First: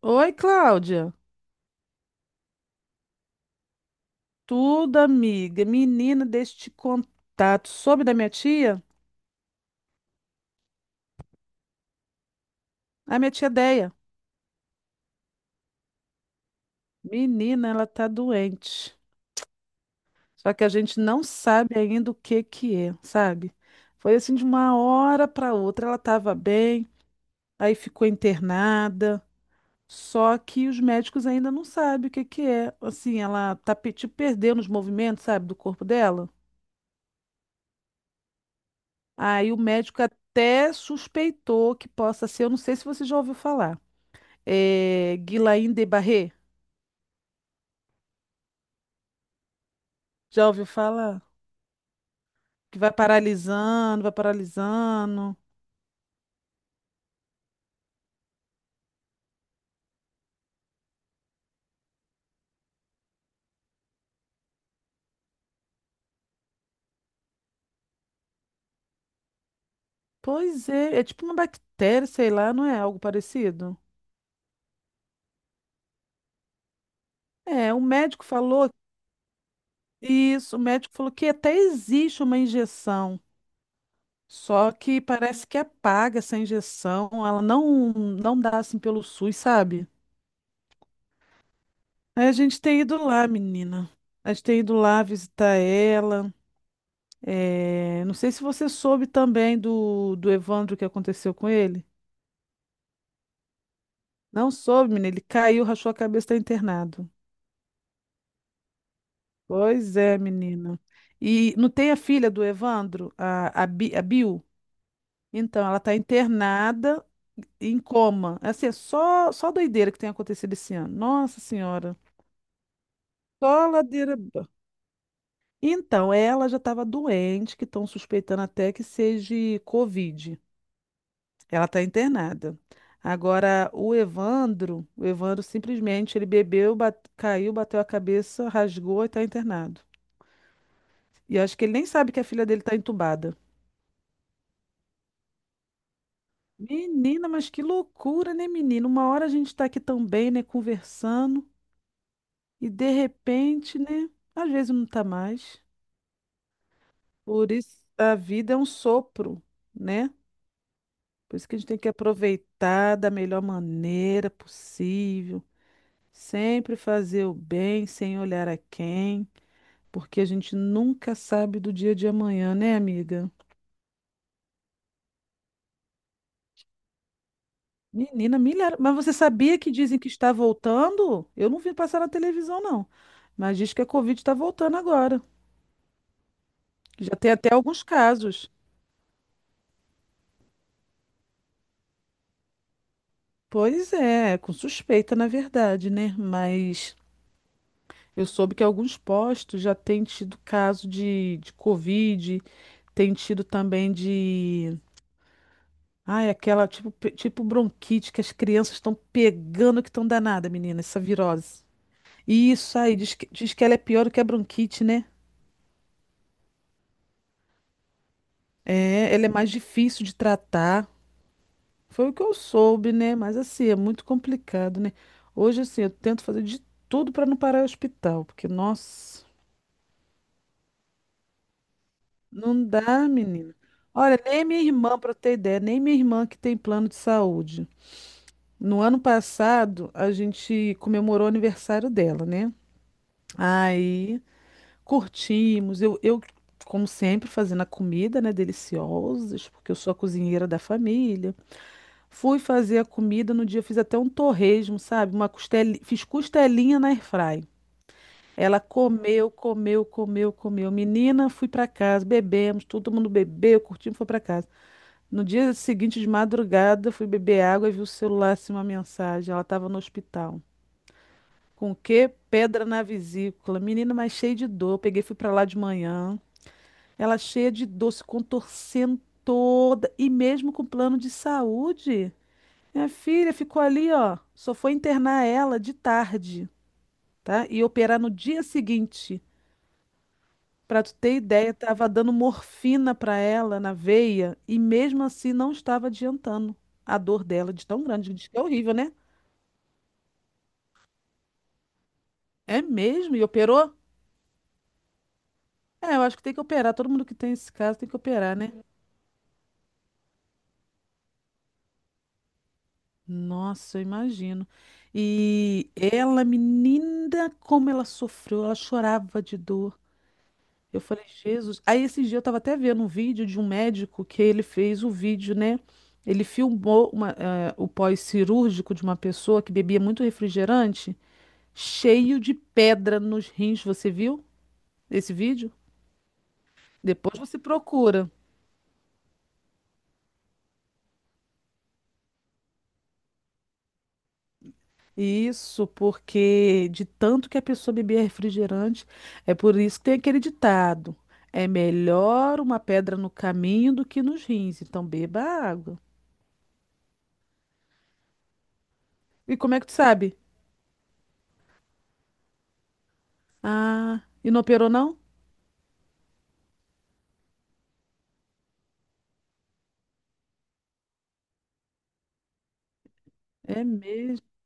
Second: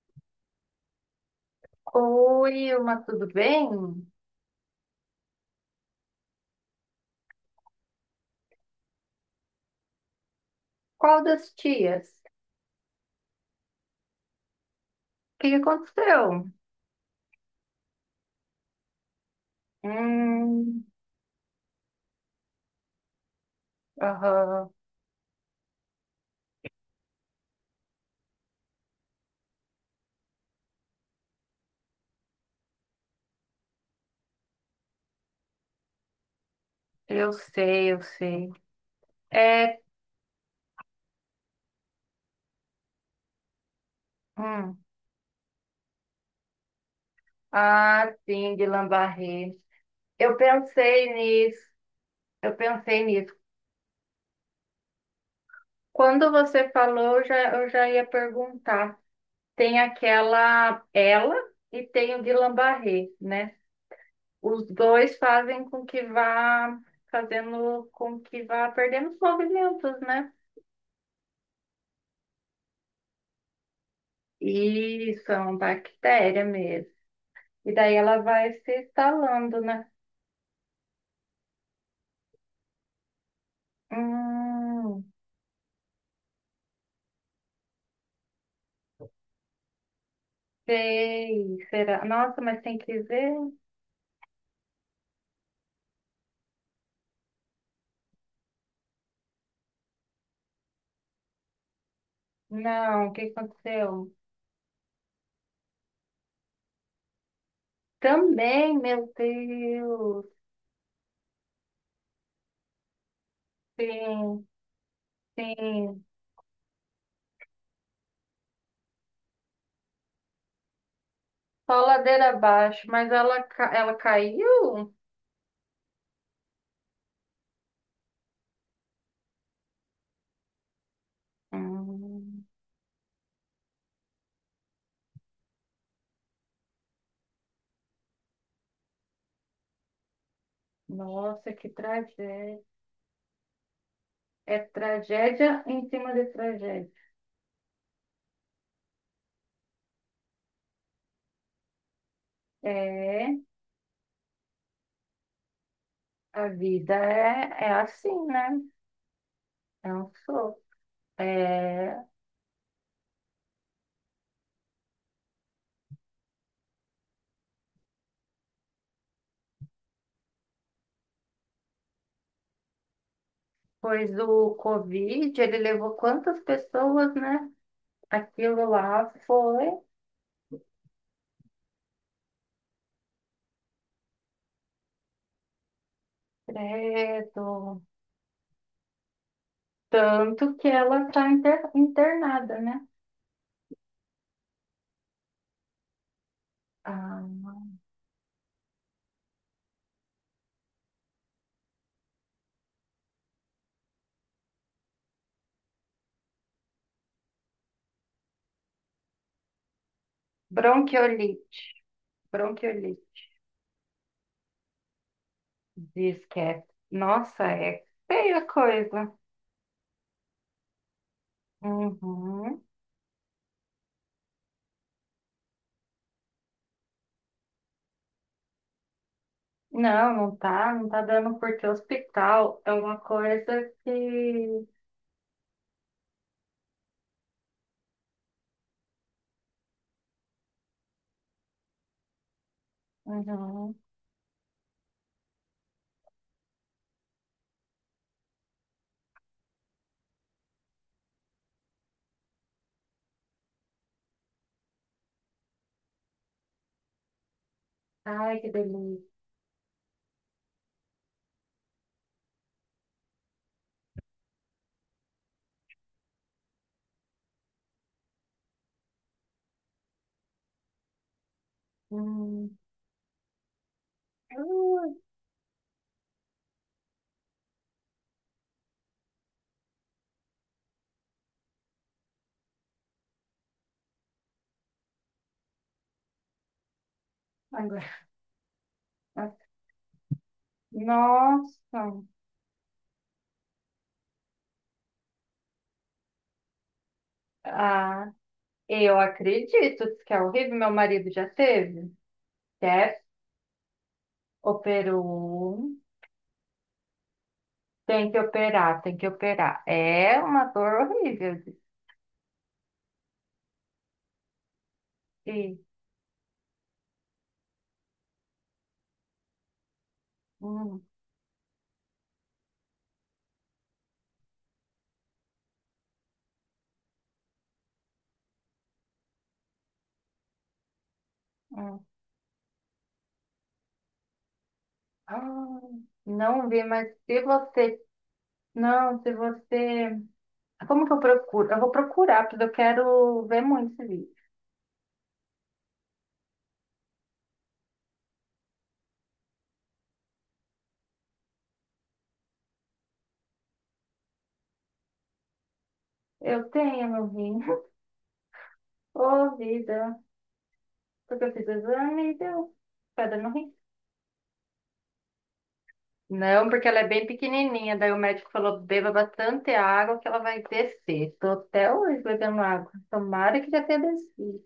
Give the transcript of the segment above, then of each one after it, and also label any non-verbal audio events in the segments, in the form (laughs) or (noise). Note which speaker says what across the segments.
Speaker 1: Oi, Cláudia.
Speaker 2: Oi, Ilma, tudo bem?
Speaker 1: Tudo, amiga. Menina, deixa eu te contar. Tu soube da minha tia?
Speaker 2: Qual das tias?
Speaker 1: A minha tia Deia.
Speaker 2: O que que aconteceu?
Speaker 1: Menina, ela tá doente. Só que a
Speaker 2: Hum.
Speaker 1: gente não sabe ainda o que que é, sabe? Foi assim de
Speaker 2: Aham.
Speaker 1: uma hora para outra. Ela tava bem, aí ficou internada. Só que os médicos ainda não sabem o que que é. Assim, ela tá tipo, perdendo os movimentos, sabe, do corpo dela.
Speaker 2: Eu sei, eu sei.
Speaker 1: Aí o
Speaker 2: É.
Speaker 1: médico até suspeitou que possa ser. Eu não sei se você já ouviu falar.
Speaker 2: Hum.
Speaker 1: É, Guillain de Barré.
Speaker 2: Ah, sim, de lambarré. Eu
Speaker 1: Já ouviu
Speaker 2: pensei
Speaker 1: falar?
Speaker 2: nisso, eu
Speaker 1: Que vai
Speaker 2: pensei nisso.
Speaker 1: paralisando, vai paralisando.
Speaker 2: Quando você falou, eu já ia perguntar. Tem aquela ela e tem o de lambarré, né? Os dois fazem com que vá fazendo com que vá perdendo os movimentos, né?
Speaker 1: Pois é, é tipo uma bactéria, sei lá, não é algo parecido?
Speaker 2: Isso, é uma bactéria mesmo.
Speaker 1: É,
Speaker 2: E
Speaker 1: o
Speaker 2: daí ela
Speaker 1: médico
Speaker 2: vai
Speaker 1: falou
Speaker 2: se instalando, né?
Speaker 1: isso, o médico falou que até existe uma injeção, só que
Speaker 2: Hum.
Speaker 1: parece que apaga essa injeção, ela não dá assim pelo SUS, sabe?
Speaker 2: Sei, será?
Speaker 1: Aí a
Speaker 2: Nossa,
Speaker 1: gente
Speaker 2: mas tem
Speaker 1: tem
Speaker 2: que
Speaker 1: ido lá,
Speaker 2: ver?
Speaker 1: menina. A gente tem ido lá visitar ela. É, não sei se você soube também do Evandro que aconteceu com ele.
Speaker 2: Não, o que aconteceu?
Speaker 1: Não soube, menina. Ele caiu, rachou a cabeça, está internado.
Speaker 2: Também, meu
Speaker 1: Pois é,
Speaker 2: Deus.
Speaker 1: menina. E não tem a filha do Evandro, a Bill?
Speaker 2: Sim,
Speaker 1: Então, ela está
Speaker 2: sim.
Speaker 1: internada em coma. É, assim, é só doideira que tem acontecido esse ano. Nossa
Speaker 2: Só
Speaker 1: Senhora.
Speaker 2: ladeira abaixo, mas ela,
Speaker 1: Só
Speaker 2: ela
Speaker 1: ladeira.
Speaker 2: caiu?
Speaker 1: Então, ela já estava doente, que estão suspeitando até que seja Covid. Ela está
Speaker 2: Hum,
Speaker 1: internada. Agora, o Evandro simplesmente, ele bebeu, caiu, bateu a cabeça, rasgou e está internado. E
Speaker 2: nossa,
Speaker 1: acho que
Speaker 2: que
Speaker 1: ele nem sabe que a filha
Speaker 2: tragédia.
Speaker 1: dele tá entubada.
Speaker 2: É tragédia em cima de tragédia.
Speaker 1: Menina, mas que loucura, né, menina? Uma hora a gente tá aqui também, né, conversando, e de
Speaker 2: É,
Speaker 1: repente, né, às vezes não tá mais.
Speaker 2: a vida é,
Speaker 1: Por
Speaker 2: é
Speaker 1: isso a
Speaker 2: assim,
Speaker 1: vida é
Speaker 2: né?
Speaker 1: um sopro,
Speaker 2: É um
Speaker 1: né?
Speaker 2: sopro.
Speaker 1: Por isso que a gente tem que
Speaker 2: É,
Speaker 1: aproveitar da melhor maneira possível, sempre fazer o bem sem olhar a quem, porque a gente nunca sabe do dia de amanhã, né, amiga?
Speaker 2: pois o Covid, ele levou quantas pessoas, né?
Speaker 1: Menina,
Speaker 2: Aquilo
Speaker 1: milhares. Mas
Speaker 2: lá
Speaker 1: você sabia
Speaker 2: foi,
Speaker 1: que dizem que está voltando? Eu não vi passar na televisão, não. Mas diz que a Covid está voltando agora. Já tem até
Speaker 2: credo.
Speaker 1: alguns casos.
Speaker 2: Tanto que ela está internada, né?
Speaker 1: Pois é, com suspeita, na verdade, né? Mas
Speaker 2: Ah,
Speaker 1: eu soube que alguns postos já têm tido caso de Covid, tem tido também de. Ai, aquela tipo, tipo bronquite que as crianças estão pegando que estão danada, menina, essa
Speaker 2: bronquiolite.
Speaker 1: virose. E isso aí, diz
Speaker 2: Bronquiolite.
Speaker 1: que, diz que ela é pior do que a bronquite, né?
Speaker 2: Diz que é. Nossa, é feia a coisa.
Speaker 1: É, ela é mais difícil de tratar. Foi o que eu
Speaker 2: Uhum.
Speaker 1: soube, né? Mas assim, é muito complicado, né? Hoje, assim, eu tento fazer de tudo para não parar no hospital, porque, nossa,
Speaker 2: Não, não tá dando porque hospital
Speaker 1: não
Speaker 2: é uma
Speaker 1: dá, menina.
Speaker 2: coisa
Speaker 1: Olha, nem minha
Speaker 2: que.
Speaker 1: irmã, para ter ideia, nem minha irmã que tem plano de saúde. No ano passado, a gente comemorou o aniversário dela, né?
Speaker 2: Uhum.
Speaker 1: Aí curtimos. Eu, como sempre, fazendo a comida, né? Deliciosos, porque eu sou a cozinheira da família. Fui fazer a comida no dia, fiz até um torresmo, sabe? Fiz costelinha na airfry.
Speaker 2: Ai, que
Speaker 1: Ela
Speaker 2: delícia.
Speaker 1: comeu, comeu, comeu, comeu. Menina, fui para casa, bebemos, todo mundo bebeu, curtimos, foi para casa. No dia seguinte, de madrugada, fui beber água e vi o celular, assim, uma mensagem. Ela estava no hospital. Com o quê?
Speaker 2: Hum.
Speaker 1: Pedra na vesícula. Menina, mas cheia de dor.
Speaker 2: Ui.
Speaker 1: Peguei, fui para lá de manhã. Ela cheia de dor, se contorcendo toda. E mesmo com plano de saúde. Minha filha ficou ali, ó. Só foi internar ela de tarde, tá? E
Speaker 2: Agora.
Speaker 1: operar no dia seguinte. Pra tu ter ideia,
Speaker 2: Nossa.
Speaker 1: tava dando morfina pra ela na veia e mesmo assim não estava adiantando a dor dela de tão
Speaker 2: Ah,
Speaker 1: grande. Diz que é horrível, né?
Speaker 2: eu acredito que é horrível. Meu marido já teve.
Speaker 1: É
Speaker 2: Deve,
Speaker 1: mesmo? E operou?
Speaker 2: operou.
Speaker 1: É, eu acho que tem que operar. Todo mundo que tem esse caso tem que
Speaker 2: Tem que
Speaker 1: operar, né?
Speaker 2: operar, tem que operar. É uma dor horrível.
Speaker 1: Nossa, eu imagino.
Speaker 2: E.
Speaker 1: E ela, menina, como ela sofreu, ela chorava de dor. Eu
Speaker 2: Hum.
Speaker 1: falei, Jesus. Aí esse dia eu tava até vendo um vídeo de um médico que ele fez o vídeo, né? Ele filmou o pós-cirúrgico de uma pessoa que bebia muito refrigerante,
Speaker 2: Hum.
Speaker 1: cheio de pedra nos rins. Você viu esse
Speaker 2: Ah,
Speaker 1: vídeo?
Speaker 2: não vi, mas
Speaker 1: Depois
Speaker 2: se
Speaker 1: você
Speaker 2: você.
Speaker 1: procura.
Speaker 2: Não, se você. Como que eu procuro? Eu vou procurar, porque eu quero ver muito esse vídeo.
Speaker 1: Isso, porque de tanto que a pessoa bebia refrigerante, é por isso que tem aquele ditado: é melhor uma pedra no caminho do que nos rins. Então beba água.
Speaker 2: Eu tenho no rim. (laughs) Ô,
Speaker 1: E como é que tu
Speaker 2: vida.
Speaker 1: sabe?
Speaker 2: Porque eu fiz exame e deu. Pedra no rim.
Speaker 1: Ah, e não operou não?
Speaker 2: Não, porque ela é bem pequenininha. Daí o médico falou: beba bastante água que ela vai descer. Tô até hoje bebendo água. Tomara que já
Speaker 1: É
Speaker 2: tenha
Speaker 1: mesmo.
Speaker 2: descido.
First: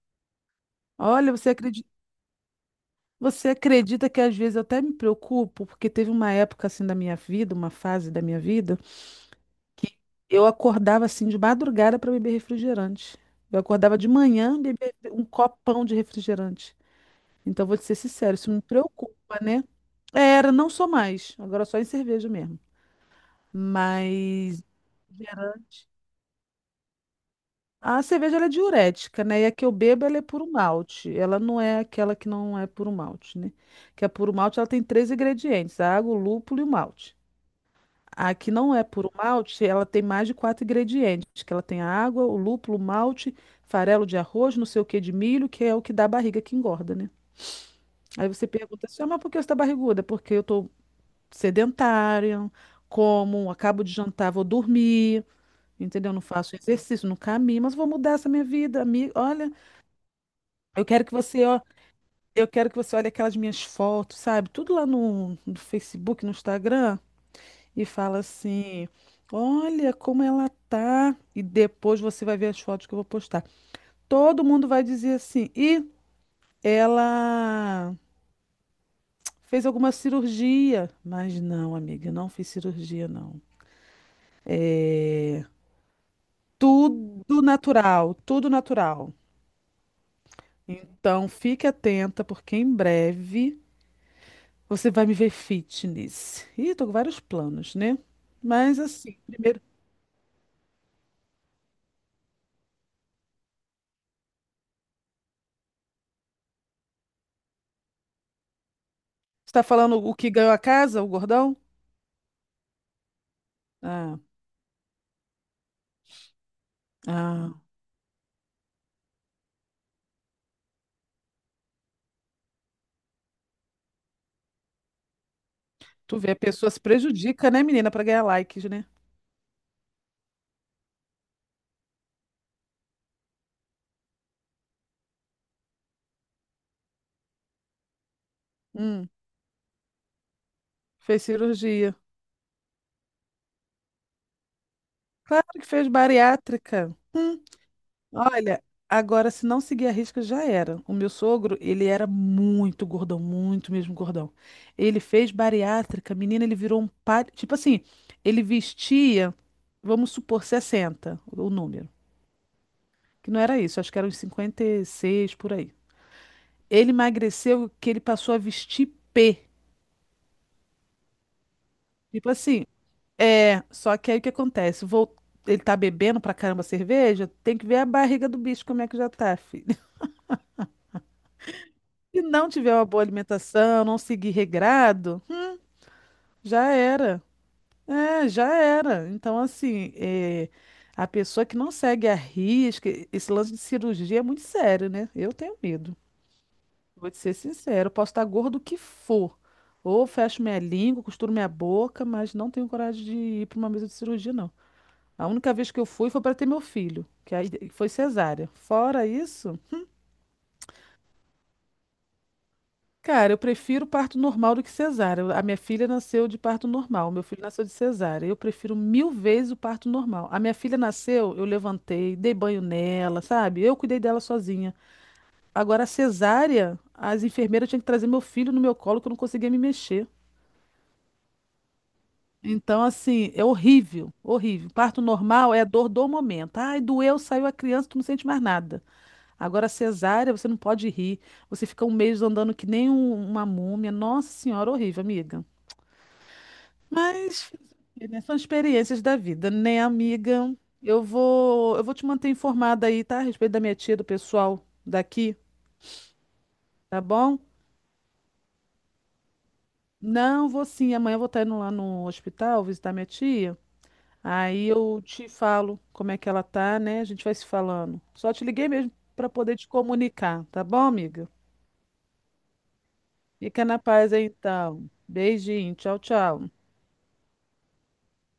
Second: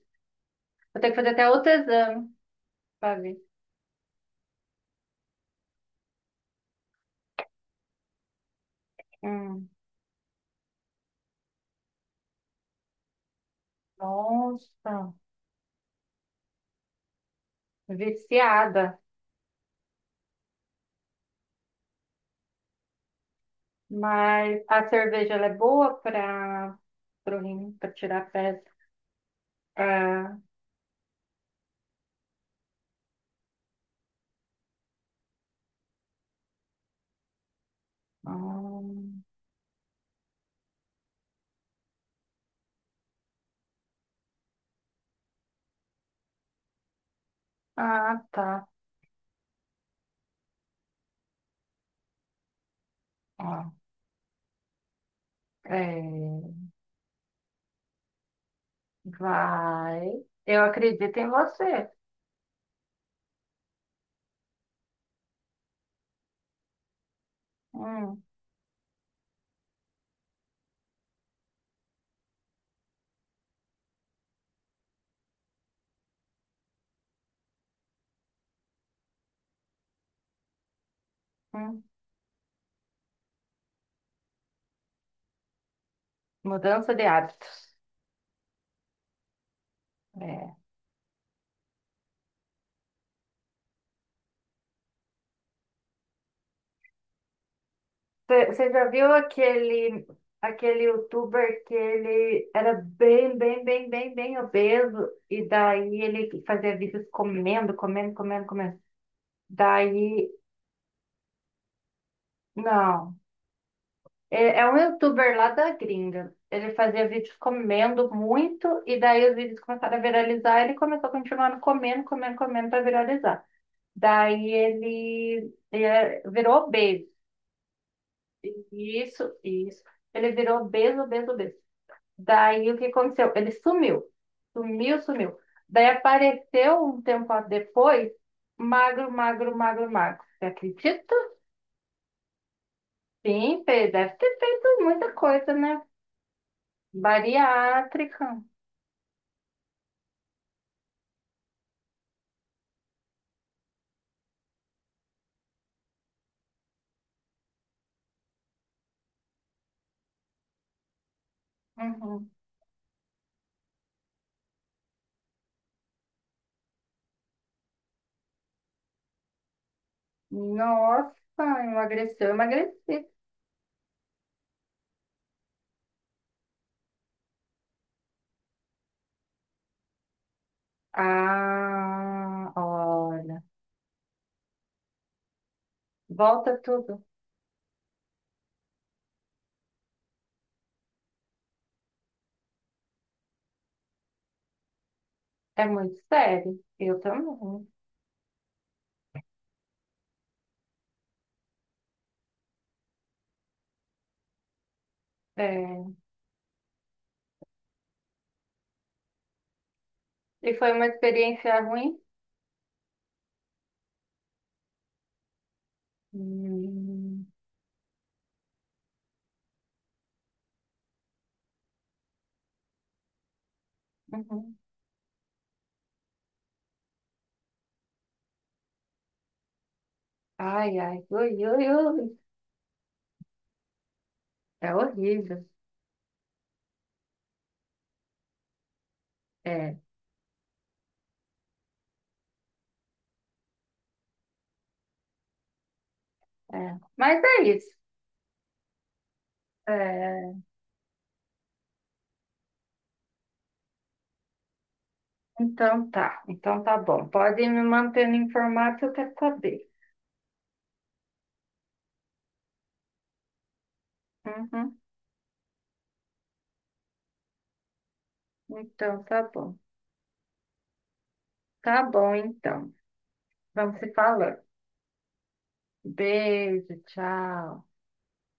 Speaker 2: Vou ter que fazer
Speaker 1: Olha,
Speaker 2: até
Speaker 1: você
Speaker 2: outro
Speaker 1: acredita,
Speaker 2: exame para ver.
Speaker 1: você acredita que às vezes eu até me preocupo, porque teve uma época assim da minha vida, uma fase da minha vida,
Speaker 2: Hum,
Speaker 1: eu acordava assim de madrugada para beber refrigerante. Eu acordava de manhã beber
Speaker 2: nossa,
Speaker 1: um copão de refrigerante. Então, vou te ser sincero, isso me
Speaker 2: viciada.
Speaker 1: preocupa, né? É, era, não sou mais. Agora só em cerveja mesmo.
Speaker 2: Mas
Speaker 1: Mas
Speaker 2: a cerveja ela é
Speaker 1: refrigerante.
Speaker 2: boa para o rim, para
Speaker 1: A
Speaker 2: tirar
Speaker 1: cerveja ela é
Speaker 2: pedra.
Speaker 1: diurética, né? E a que eu bebo ela é
Speaker 2: É.
Speaker 1: puro malte. Ela não é aquela que não é puro malte, né? Que a puro malte ela tem três ingredientes: a água, o lúpulo e o malte. A que não é puro
Speaker 2: Hum,
Speaker 1: malte, ela tem mais de quatro ingredientes, que ela tem a água, o lúpulo, o malte, farelo de arroz, não sei o que de milho, que é o que dá a barriga que engorda, né?
Speaker 2: ah,
Speaker 1: Aí você
Speaker 2: tá.
Speaker 1: pergunta assim, ah, mas por que você tá barriguda? Porque eu tô sedentária, como,
Speaker 2: Ó,
Speaker 1: acabo de jantar, vou dormir, entendeu? Não
Speaker 2: é,
Speaker 1: faço exercício, não caminho, mas vou mudar essa minha vida, amiga. Olha,
Speaker 2: vai. Eu
Speaker 1: Eu quero que
Speaker 2: acredito em
Speaker 1: você, ó,
Speaker 2: você.
Speaker 1: eu quero que você olhe aquelas minhas fotos, sabe? Tudo lá no Facebook, no Instagram, e fala
Speaker 2: Hum.
Speaker 1: assim: "Olha como ela tá". E depois você vai ver as fotos que eu vou postar. Todo mundo vai dizer assim: "E ela fez alguma cirurgia?". Mas não,
Speaker 2: Hum.
Speaker 1: amiga, não fiz cirurgia não. É
Speaker 2: Mudança de
Speaker 1: tudo
Speaker 2: hábitos.
Speaker 1: natural, tudo natural.
Speaker 2: É.
Speaker 1: Então fique atenta porque em breve você vai me ver fitness. Ih, tô com vários planos, né?
Speaker 2: Você
Speaker 1: Mas
Speaker 2: já viu
Speaker 1: assim, primeiro,
Speaker 2: aquele youtuber que ele era bem obeso e daí ele fazia vídeos comendo.
Speaker 1: você tá falando o
Speaker 2: Daí,
Speaker 1: que ganhou a casa, o gordão?
Speaker 2: não.
Speaker 1: Ah,
Speaker 2: É, é um youtuber lá da gringa. Ele fazia vídeos
Speaker 1: ah.
Speaker 2: comendo muito e daí os vídeos começaram a viralizar e ele começou a continuar comendo para viralizar. Daí
Speaker 1: Tu
Speaker 2: ele
Speaker 1: vê, a
Speaker 2: virou
Speaker 1: pessoa se
Speaker 2: obeso.
Speaker 1: prejudica, né, menina, pra ganhar likes, né?
Speaker 2: Isso, isso. Ele virou obeso. Daí o que aconteceu? Ele sumiu. Sumiu, sumiu. Daí apareceu um tempo depois,
Speaker 1: Hum,
Speaker 2: magro. Você acredita?
Speaker 1: Fez cirurgia.
Speaker 2: Sim, Pedro, deve ter feito muita
Speaker 1: Claro
Speaker 2: coisa,
Speaker 1: que
Speaker 2: né?
Speaker 1: fez bariátrica.
Speaker 2: Bariátrica.
Speaker 1: Olha, agora se não seguir a risca já era. O meu sogro, ele era muito gordão, muito mesmo gordão. Ele fez bariátrica, menina, ele virou um par, tipo assim, ele vestia, vamos supor 60, o número,
Speaker 2: Uhum.
Speaker 1: que não era isso, acho que era uns 56 por aí. Ele emagreceu que ele passou a vestir P.
Speaker 2: Nossa,
Speaker 1: Tipo
Speaker 2: emagreceu,
Speaker 1: assim,
Speaker 2: emagreci.
Speaker 1: é, só que aí o que acontece? Ele tá bebendo pra caramba cerveja, tem que ver a barriga do bicho como é que já tá, filho. (laughs) Se não
Speaker 2: Ah,
Speaker 1: tiver uma boa
Speaker 2: olha.
Speaker 1: alimentação, não seguir regrado,
Speaker 2: Volta
Speaker 1: já
Speaker 2: tudo.
Speaker 1: era. É, já era. Então, assim, é, a pessoa que não segue a risca, esse lance de cirurgia é muito sério, né? Eu tenho
Speaker 2: É muito
Speaker 1: medo.
Speaker 2: sério. Eu
Speaker 1: Vou te ser
Speaker 2: também.
Speaker 1: sincero, eu posso estar gordo o que for. Ou fecho minha língua, costuro minha boca, mas não tenho coragem de ir para uma mesa de cirurgia, não. A única vez que eu
Speaker 2: É.
Speaker 1: fui foi para ter meu filho, que aí foi cesárea. Fora isso,
Speaker 2: E foi uma experiência ruim?
Speaker 1: cara, eu prefiro parto normal do que cesárea. A minha filha nasceu de parto normal, meu
Speaker 2: Hum.
Speaker 1: filho nasceu de cesárea. Eu prefiro mil vezes o parto normal. A minha filha nasceu, eu levantei, dei banho nela, sabe? Eu cuidei dela
Speaker 2: Uhum.
Speaker 1: sozinha. Agora, a cesárea, as enfermeiras tinham que trazer meu filho no meu colo, que eu não conseguia me mexer.
Speaker 2: Ai, ai, ui, ui, ui.
Speaker 1: Então, assim, é horrível, horrível.
Speaker 2: É
Speaker 1: Parto
Speaker 2: horrível.
Speaker 1: normal é a dor do momento. Ai, doeu, saiu a criança, tu não sente mais nada. Agora,
Speaker 2: É,
Speaker 1: cesárea, você não pode rir. Você fica um mês andando que nem uma múmia. Nossa Senhora, horrível, amiga.
Speaker 2: é. Mas é
Speaker 1: Mas, fazer
Speaker 2: isso.
Speaker 1: o quê, né? São experiências da vida, né,
Speaker 2: É,
Speaker 1: amiga? Eu vou te manter informada aí, tá? A respeito da minha tia, do pessoal daqui,
Speaker 2: então tá
Speaker 1: tá
Speaker 2: bom.
Speaker 1: bom?
Speaker 2: Pode ir me mantendo informado que eu quero saber.
Speaker 1: Não, vou sim. Amanhã eu vou estar indo lá no hospital visitar minha tia. Aí
Speaker 2: Uhum.
Speaker 1: eu te falo como é que ela tá, né? A gente vai se falando. Só te liguei mesmo
Speaker 2: Então tá
Speaker 1: para poder
Speaker 2: bom.
Speaker 1: te comunicar, tá bom, amiga?
Speaker 2: Tá bom, então.
Speaker 1: Fica na
Speaker 2: Vamos se
Speaker 1: paz aí,
Speaker 2: falando.
Speaker 1: então. Beijinho, tchau, tchau.
Speaker 2: Beijo, tchau.